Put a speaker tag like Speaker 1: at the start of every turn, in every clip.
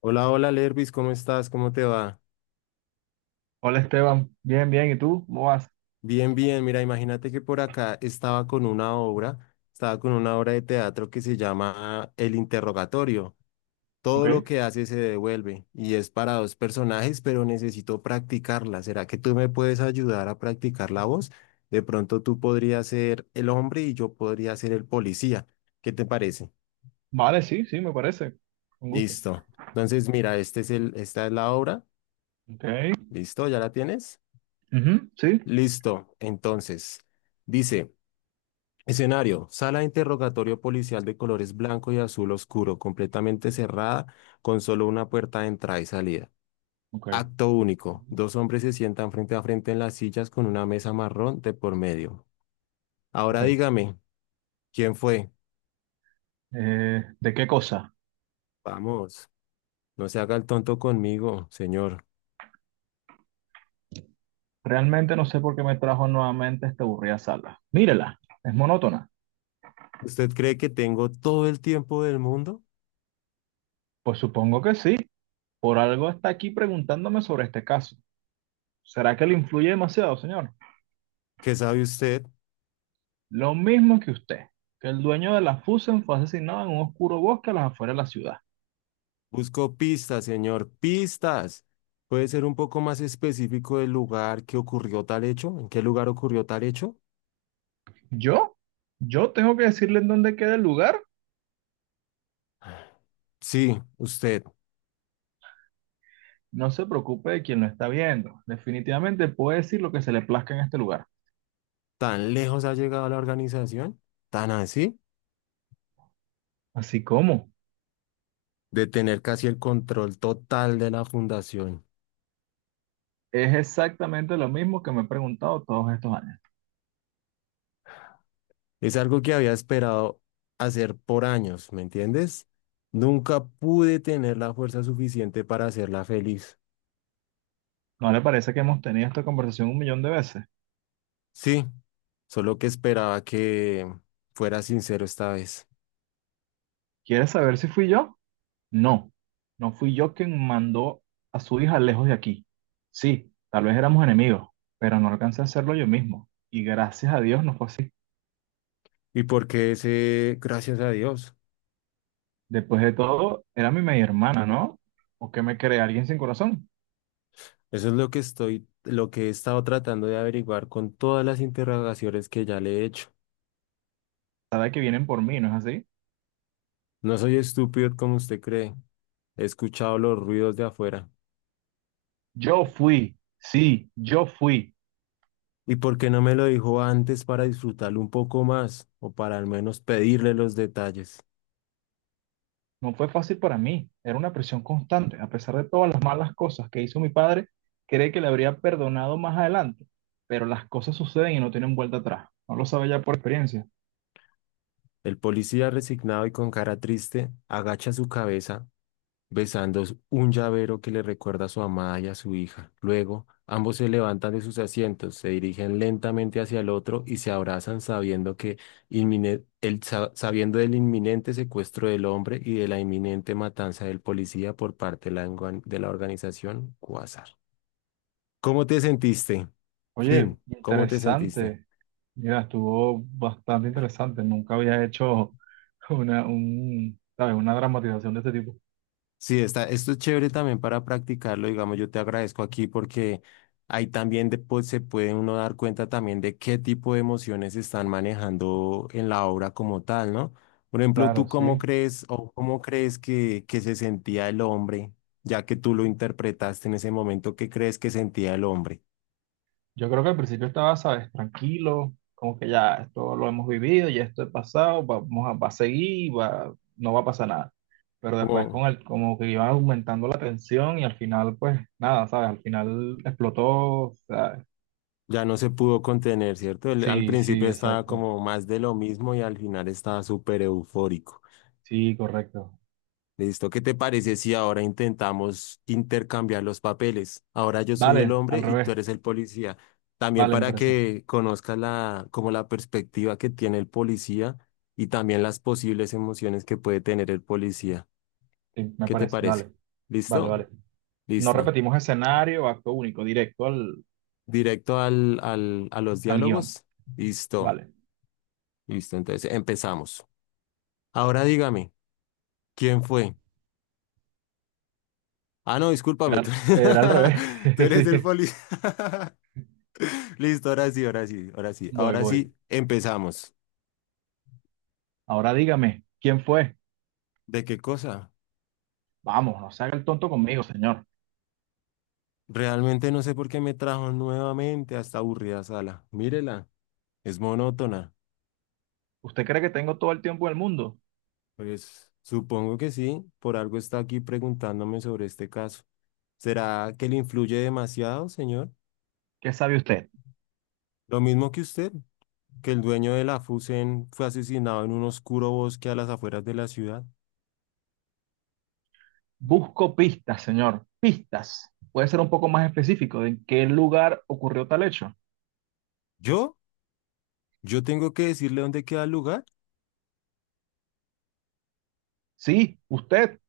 Speaker 1: Hola, hola Lervis, ¿cómo estás? ¿Cómo te va?
Speaker 2: Hola Esteban, bien, bien, ¿y tú? ¿Cómo vas?
Speaker 1: Bien, bien. Mira, imagínate que por acá estaba con una obra de teatro que se llama El Interrogatorio.
Speaker 2: Ok,
Speaker 1: Todo lo que hace se devuelve y es para dos personajes, pero necesito practicarla. ¿Será que tú me puedes ayudar a practicar la voz? De pronto tú podrías ser el hombre y yo podría ser el policía. ¿Qué te parece?
Speaker 2: vale, sí, sí, me parece, un gusto.
Speaker 1: Listo. Entonces, mira, esta es la obra.
Speaker 2: Ok,
Speaker 1: ¿Listo? ¿Ya la tienes?
Speaker 2: ujú, sí,
Speaker 1: Listo. Entonces, dice. Escenario, sala de interrogatorio policial de colores blanco y azul oscuro, completamente cerrada, con solo una puerta de entrada y salida.
Speaker 2: ok,
Speaker 1: Acto único, dos hombres se sientan frente a frente en las sillas con una mesa marrón de por medio. Ahora
Speaker 2: ok.
Speaker 1: dígame, ¿quién fue?
Speaker 2: ¿De qué cosa?
Speaker 1: Vamos, no se haga el tonto conmigo, señor.
Speaker 2: Realmente no sé por qué me trajo nuevamente a esta aburrida sala. Mírela, es monótona.
Speaker 1: ¿Usted cree que tengo todo el tiempo del mundo?
Speaker 2: Pues supongo que sí, por algo está aquí preguntándome sobre este caso. ¿Será que le influye demasiado, señor?
Speaker 1: ¿Qué sabe usted?
Speaker 2: Lo mismo que usted, que el dueño de la Fusen fue asesinado en un oscuro bosque a las afueras de la ciudad.
Speaker 1: Busco pistas, señor, pistas. ¿Puede ser un poco más específico del lugar que ocurrió tal hecho? ¿En qué lugar ocurrió tal hecho?
Speaker 2: ¿Yo? ¿Yo tengo que decirle en dónde queda el lugar?
Speaker 1: Sí, usted,
Speaker 2: No se preocupe de quien lo está viendo. Definitivamente puede decir lo que se le plazca en este lugar.
Speaker 1: ¿tan lejos ha llegado la organización? ¿Tan así?
Speaker 2: Así como
Speaker 1: De tener casi el control total de la fundación.
Speaker 2: es exactamente lo mismo que me he preguntado todos estos años.
Speaker 1: Es algo que había esperado hacer por años, ¿me entiendes? Nunca pude tener la fuerza suficiente para hacerla feliz.
Speaker 2: ¿No le parece que hemos tenido esta conversación un millón de veces?
Speaker 1: Sí, solo que esperaba que fuera sincero esta vez.
Speaker 2: ¿Quiere saber si fui yo? No, no fui yo quien mandó a su hija lejos de aquí. Sí, tal vez éramos enemigos, pero no alcancé a hacerlo yo mismo. Y gracias a Dios no fue así.
Speaker 1: Y porque ese, gracias a Dios,
Speaker 2: Después de todo, era mi media hermana, ¿no? ¿O qué me cree alguien sin corazón?
Speaker 1: eso es lo que lo que he estado tratando de averiguar con todas las interrogaciones que ya le he hecho.
Speaker 2: Sabe que vienen por mí, ¿no es así?
Speaker 1: No soy estúpido como usted cree. He escuchado los ruidos de afuera.
Speaker 2: Yo fui, sí, yo fui.
Speaker 1: ¿Y por qué no me lo dijo antes para disfrutarlo un poco más o para al menos pedirle los detalles?
Speaker 2: No fue fácil para mí, era una presión constante. A pesar de todas las malas cosas que hizo mi padre, cree que le habría perdonado más adelante, pero las cosas suceden y no tienen vuelta atrás. No lo sabe ya por experiencia.
Speaker 1: El policía resignado y con cara triste agacha su cabeza besando un llavero que le recuerda a su amada y a su hija. Luego, ambos se levantan de sus asientos, se dirigen lentamente hacia el otro y se abrazan sabiendo que sabiendo del inminente secuestro del hombre y de la inminente matanza del policía por parte de de la organización Quasar. ¿Cómo te sentiste?
Speaker 2: Oye,
Speaker 1: Fin, ¿cómo te sentiste?
Speaker 2: interesante. Mira, estuvo bastante interesante. Nunca había hecho ¿sabes? Una dramatización de este tipo.
Speaker 1: Sí, esto es chévere también para practicarlo, digamos, yo te agradezco aquí porque pues, se puede uno dar cuenta también de qué tipo de emociones se están manejando en la obra como tal, ¿no? Por ejemplo, ¿tú
Speaker 2: Claro,
Speaker 1: cómo
Speaker 2: sí.
Speaker 1: crees o cómo crees que se sentía el hombre, ya que tú lo interpretaste en ese momento, qué crees que sentía el hombre?
Speaker 2: Yo creo que al principio estaba, sabes, tranquilo, como que ya esto lo hemos vivido, ya esto es pasado, vamos a, va a seguir, va, no va a pasar nada. Pero después
Speaker 1: Como
Speaker 2: con como que iba aumentando la tensión y al final, pues nada, sabes, al final explotó. O sea,
Speaker 1: ya no se pudo contener, ¿cierto? Él al
Speaker 2: sí,
Speaker 1: principio
Speaker 2: sí,
Speaker 1: estaba
Speaker 2: exacto.
Speaker 1: como más de lo mismo y al final estaba súper eufórico.
Speaker 2: Sí, correcto.
Speaker 1: Listo, ¿qué te parece si ahora intentamos intercambiar los papeles? Ahora yo soy el
Speaker 2: Vale,
Speaker 1: hombre
Speaker 2: al
Speaker 1: y tú
Speaker 2: revés.
Speaker 1: eres el policía. También
Speaker 2: Vale, me
Speaker 1: para
Speaker 2: parece.
Speaker 1: que conozcas como la perspectiva que tiene el policía y también las posibles emociones que puede tener el policía.
Speaker 2: Sí, me
Speaker 1: ¿Qué te
Speaker 2: parece.
Speaker 1: parece?
Speaker 2: Vale, vale,
Speaker 1: ¿Listo?
Speaker 2: vale. No
Speaker 1: Listo.
Speaker 2: repetimos escenario, acto único,
Speaker 1: Directo a los
Speaker 2: al guión.
Speaker 1: diálogos. Listo.
Speaker 2: Vale.
Speaker 1: Listo. Entonces empezamos. Ahora dígame, ¿quién fue? Ah, no, discúlpame, tú,
Speaker 2: Era al revés.
Speaker 1: tú eres
Speaker 2: Sí,
Speaker 1: el policía. Listo, ahora sí, ahora sí, ahora sí.
Speaker 2: voy,
Speaker 1: Ahora
Speaker 2: voy.
Speaker 1: sí, empezamos.
Speaker 2: Ahora dígame, ¿quién fue?
Speaker 1: ¿De qué cosa?
Speaker 2: Vamos, no se haga el tonto conmigo, señor.
Speaker 1: Realmente no sé por qué me trajo nuevamente a esta aburrida sala. Mírela, es monótona.
Speaker 2: ¿Usted cree que tengo todo el tiempo del mundo?
Speaker 1: Pues supongo que sí, por algo está aquí preguntándome sobre este caso. ¿Será que le influye demasiado, señor?
Speaker 2: ¿Qué sabe usted?
Speaker 1: Lo mismo que usted, que el dueño de la Fusen fue asesinado en un oscuro bosque a las afueras de la ciudad.
Speaker 2: Busco pistas, señor. Pistas. ¿Puede ser un poco más específico de en qué lugar ocurrió tal hecho?
Speaker 1: ¿Yo? ¿Yo tengo que decirle dónde queda el lugar?
Speaker 2: Sí, usted.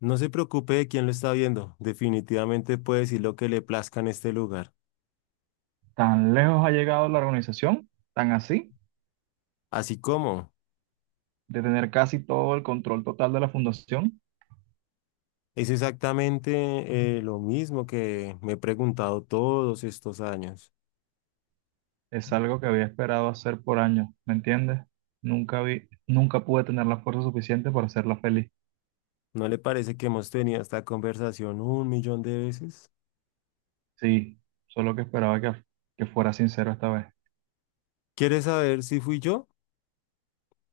Speaker 1: No se preocupe de quién lo está viendo, definitivamente puede decir lo que le plazca en este lugar.
Speaker 2: ¿Tan lejos ha llegado la organización? ¿Tan así?
Speaker 1: Así como
Speaker 2: De tener casi todo el control total de la fundación.
Speaker 1: es exactamente lo mismo que me he preguntado todos estos años.
Speaker 2: Es algo que había esperado hacer por años, ¿me entiendes? Nunca pude tener la fuerza suficiente para hacerla feliz.
Speaker 1: ¿No le parece que hemos tenido esta conversación un millón de veces?
Speaker 2: Sí, solo que esperaba que fuera sincero esta vez.
Speaker 1: ¿Quiere saber si fui yo?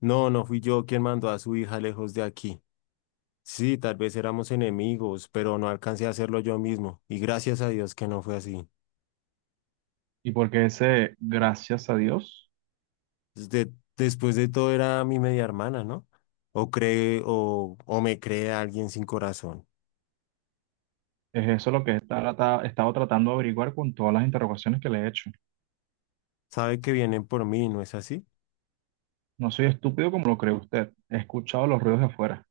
Speaker 1: No, no fui yo quien mandó a su hija lejos de aquí. Sí, tal vez éramos enemigos, pero no alcancé a hacerlo yo mismo, y gracias a Dios que no fue así.
Speaker 2: Y porque ese, gracias a Dios,
Speaker 1: Después de todo era mi media hermana, ¿no? O o me cree alguien sin corazón.
Speaker 2: es eso lo que he estado tratando de averiguar con todas las interrogaciones que le he hecho.
Speaker 1: Sabe que vienen por mí, ¿no es así?
Speaker 2: No soy estúpido como lo cree usted. He escuchado los ruidos de afuera.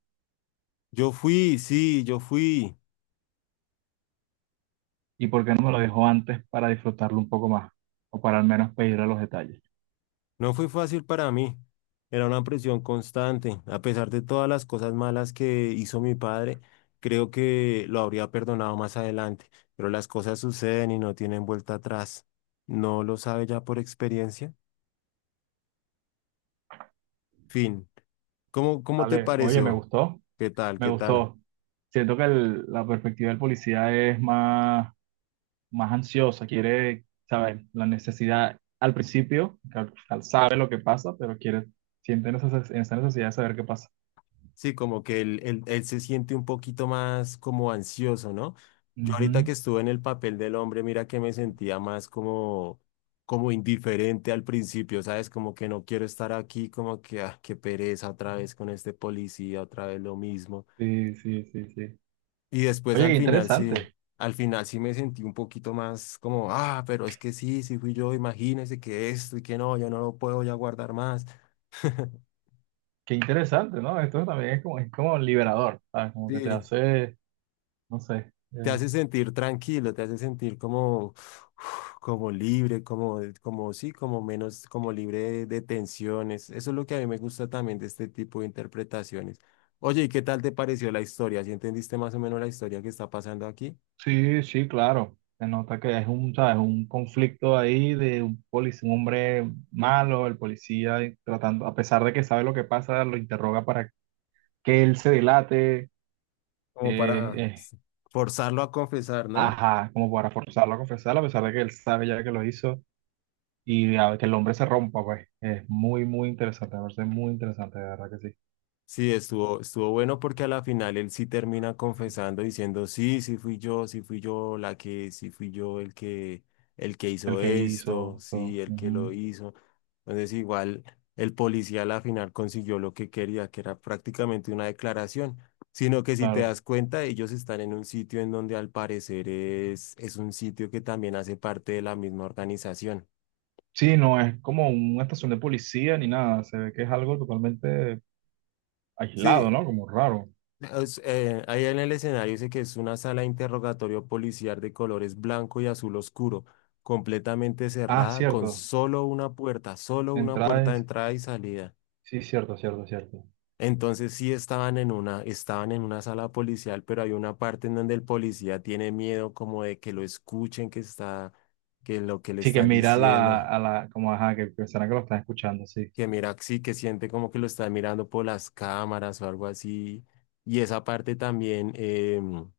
Speaker 1: Yo fui, sí, yo fui.
Speaker 2: ¿Y por qué no me lo dejó antes para disfrutarlo un poco más? O para al menos pedirle los detalles.
Speaker 1: No fue fácil para mí. Era una presión constante. A pesar de todas las cosas malas que hizo mi padre, creo que lo habría perdonado más adelante. Pero las cosas suceden y no tienen vuelta atrás. ¿No lo sabe ya por experiencia? Fin. ¿ cómo te
Speaker 2: Vale, oye,
Speaker 1: pareció? ¿Qué tal?
Speaker 2: me
Speaker 1: ¿Qué tal?
Speaker 2: gustó. Siento que la perspectiva del policía es más ansiosa, quiere saber la necesidad al principio, sabe lo que pasa, pero siente esa necesidad de saber qué pasa.
Speaker 1: Sí, como que él se siente un poquito más como ansioso, ¿no? Yo ahorita que estuve en el papel del hombre, mira que me sentía más como indiferente al principio, ¿sabes? Como que no quiero estar aquí, como que, ah, qué pereza otra vez con este policía, otra vez lo mismo.
Speaker 2: Sí, sí, sí, sí.
Speaker 1: Y después
Speaker 2: Oye,
Speaker 1: al final sí me sentí un poquito más como, ah, pero es que sí, sí fui yo, imagínese que esto y que no, yo no lo puedo ya guardar más.
Speaker 2: qué interesante, ¿no? Esto también es como liberador, ¿sabes? Como que te
Speaker 1: Sí.
Speaker 2: hace, no sé.
Speaker 1: Te hace sentir tranquilo, te hace sentir como, uf, como libre, como sí, como menos, como libre de tensiones. Eso es lo que a mí me gusta también de este tipo de interpretaciones. Oye, ¿y qué tal te pareció la historia? ¿Sí entendiste más o menos la historia que está pasando aquí?
Speaker 2: Sí, sí, claro. Se nota que es un, ¿sabes? Un conflicto ahí de un policía, un hombre malo, el policía y tratando, a pesar de que sabe lo que pasa, lo interroga para que él se delate, eh,
Speaker 1: Como para
Speaker 2: eh,
Speaker 1: s- Forzarlo a confesar, ¿no?
Speaker 2: ajá, como para forzarlo a confesar, a pesar de que él sabe ya que lo hizo y que el hombre se rompa, pues. Es muy, muy interesante, me parece muy interesante, de verdad que sí.
Speaker 1: Sí, estuvo bueno porque a la final él sí termina confesando diciendo, sí, sí fui yo, sí fui yo el que
Speaker 2: El
Speaker 1: hizo
Speaker 2: que
Speaker 1: esto,
Speaker 2: hizo.
Speaker 1: sí,
Speaker 2: So,
Speaker 1: el que lo
Speaker 2: ujú,
Speaker 1: hizo. Entonces igual el policía a la final consiguió lo que quería, que era prácticamente una declaración, sino que si te
Speaker 2: claro.
Speaker 1: das cuenta, ellos están en un sitio en donde al parecer es un sitio que también hace parte de la misma organización.
Speaker 2: Sí, no es como una estación de policía ni nada. Se ve que es algo totalmente aislado,
Speaker 1: Sí,
Speaker 2: ¿no? Como raro.
Speaker 1: es, ahí en el escenario dice que es una sala de interrogatorio policial de colores blanco y azul oscuro, completamente
Speaker 2: Ah,
Speaker 1: cerrada, con
Speaker 2: cierto.
Speaker 1: solo una puerta de
Speaker 2: Entradas.
Speaker 1: entrada y salida.
Speaker 2: Sí, cierto, cierto, cierto.
Speaker 1: Entonces sí estaban estaban en una sala policial, pero hay una parte en donde el policía tiene miedo como de que lo escuchen, que lo que le
Speaker 2: Sí, que
Speaker 1: están
Speaker 2: mira
Speaker 1: diciendo,
Speaker 2: como ajá, que pensarán que lo están escuchando, sí.
Speaker 1: que mira, sí, que siente como que lo están mirando por las cámaras o algo así. Y esa parte también.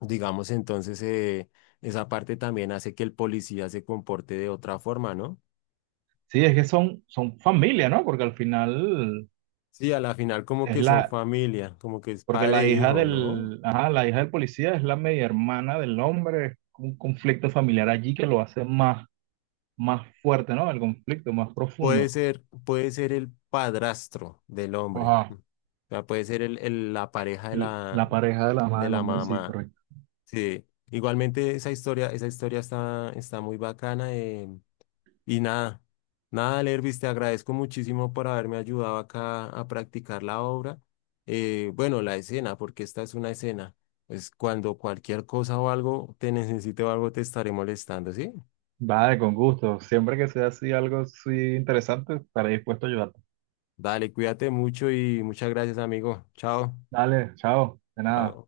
Speaker 1: Digamos, entonces, esa parte también hace que el policía se comporte de otra forma, ¿no?
Speaker 2: Sí, es que son familia, ¿no? Porque al final
Speaker 1: Sí, a la final como
Speaker 2: es
Speaker 1: que son
Speaker 2: la,
Speaker 1: familia, como que es
Speaker 2: porque
Speaker 1: padre
Speaker 2: la
Speaker 1: e
Speaker 2: hija
Speaker 1: hijo, ¿no?
Speaker 2: del, ajá, la hija del policía es la media hermana del hombre. Es un conflicto familiar allí que lo hace más fuerte, ¿no? El conflicto más profundo.
Speaker 1: Puede ser el padrastro del hombre, mm,
Speaker 2: Ajá.
Speaker 1: o sea, puede ser la pareja
Speaker 2: La pareja de la madre
Speaker 1: de
Speaker 2: del
Speaker 1: la
Speaker 2: hombre, sí,
Speaker 1: mamá.
Speaker 2: correcto.
Speaker 1: Sí, igualmente esa historia está muy bacana. Y nada, nada, Lervis, te agradezco muchísimo por haberme ayudado acá a practicar la obra. Bueno, la escena, porque esta es una escena. Pues cuando cualquier cosa o algo te necesite o algo te estaré molestando, ¿sí?
Speaker 2: Vale, con gusto. Siempre que sea así algo así interesante, estaré dispuesto a ayudarte.
Speaker 1: Dale, cuídate mucho y muchas gracias, amigo. Chao.
Speaker 2: Dale, chao. De nada.
Speaker 1: Chao.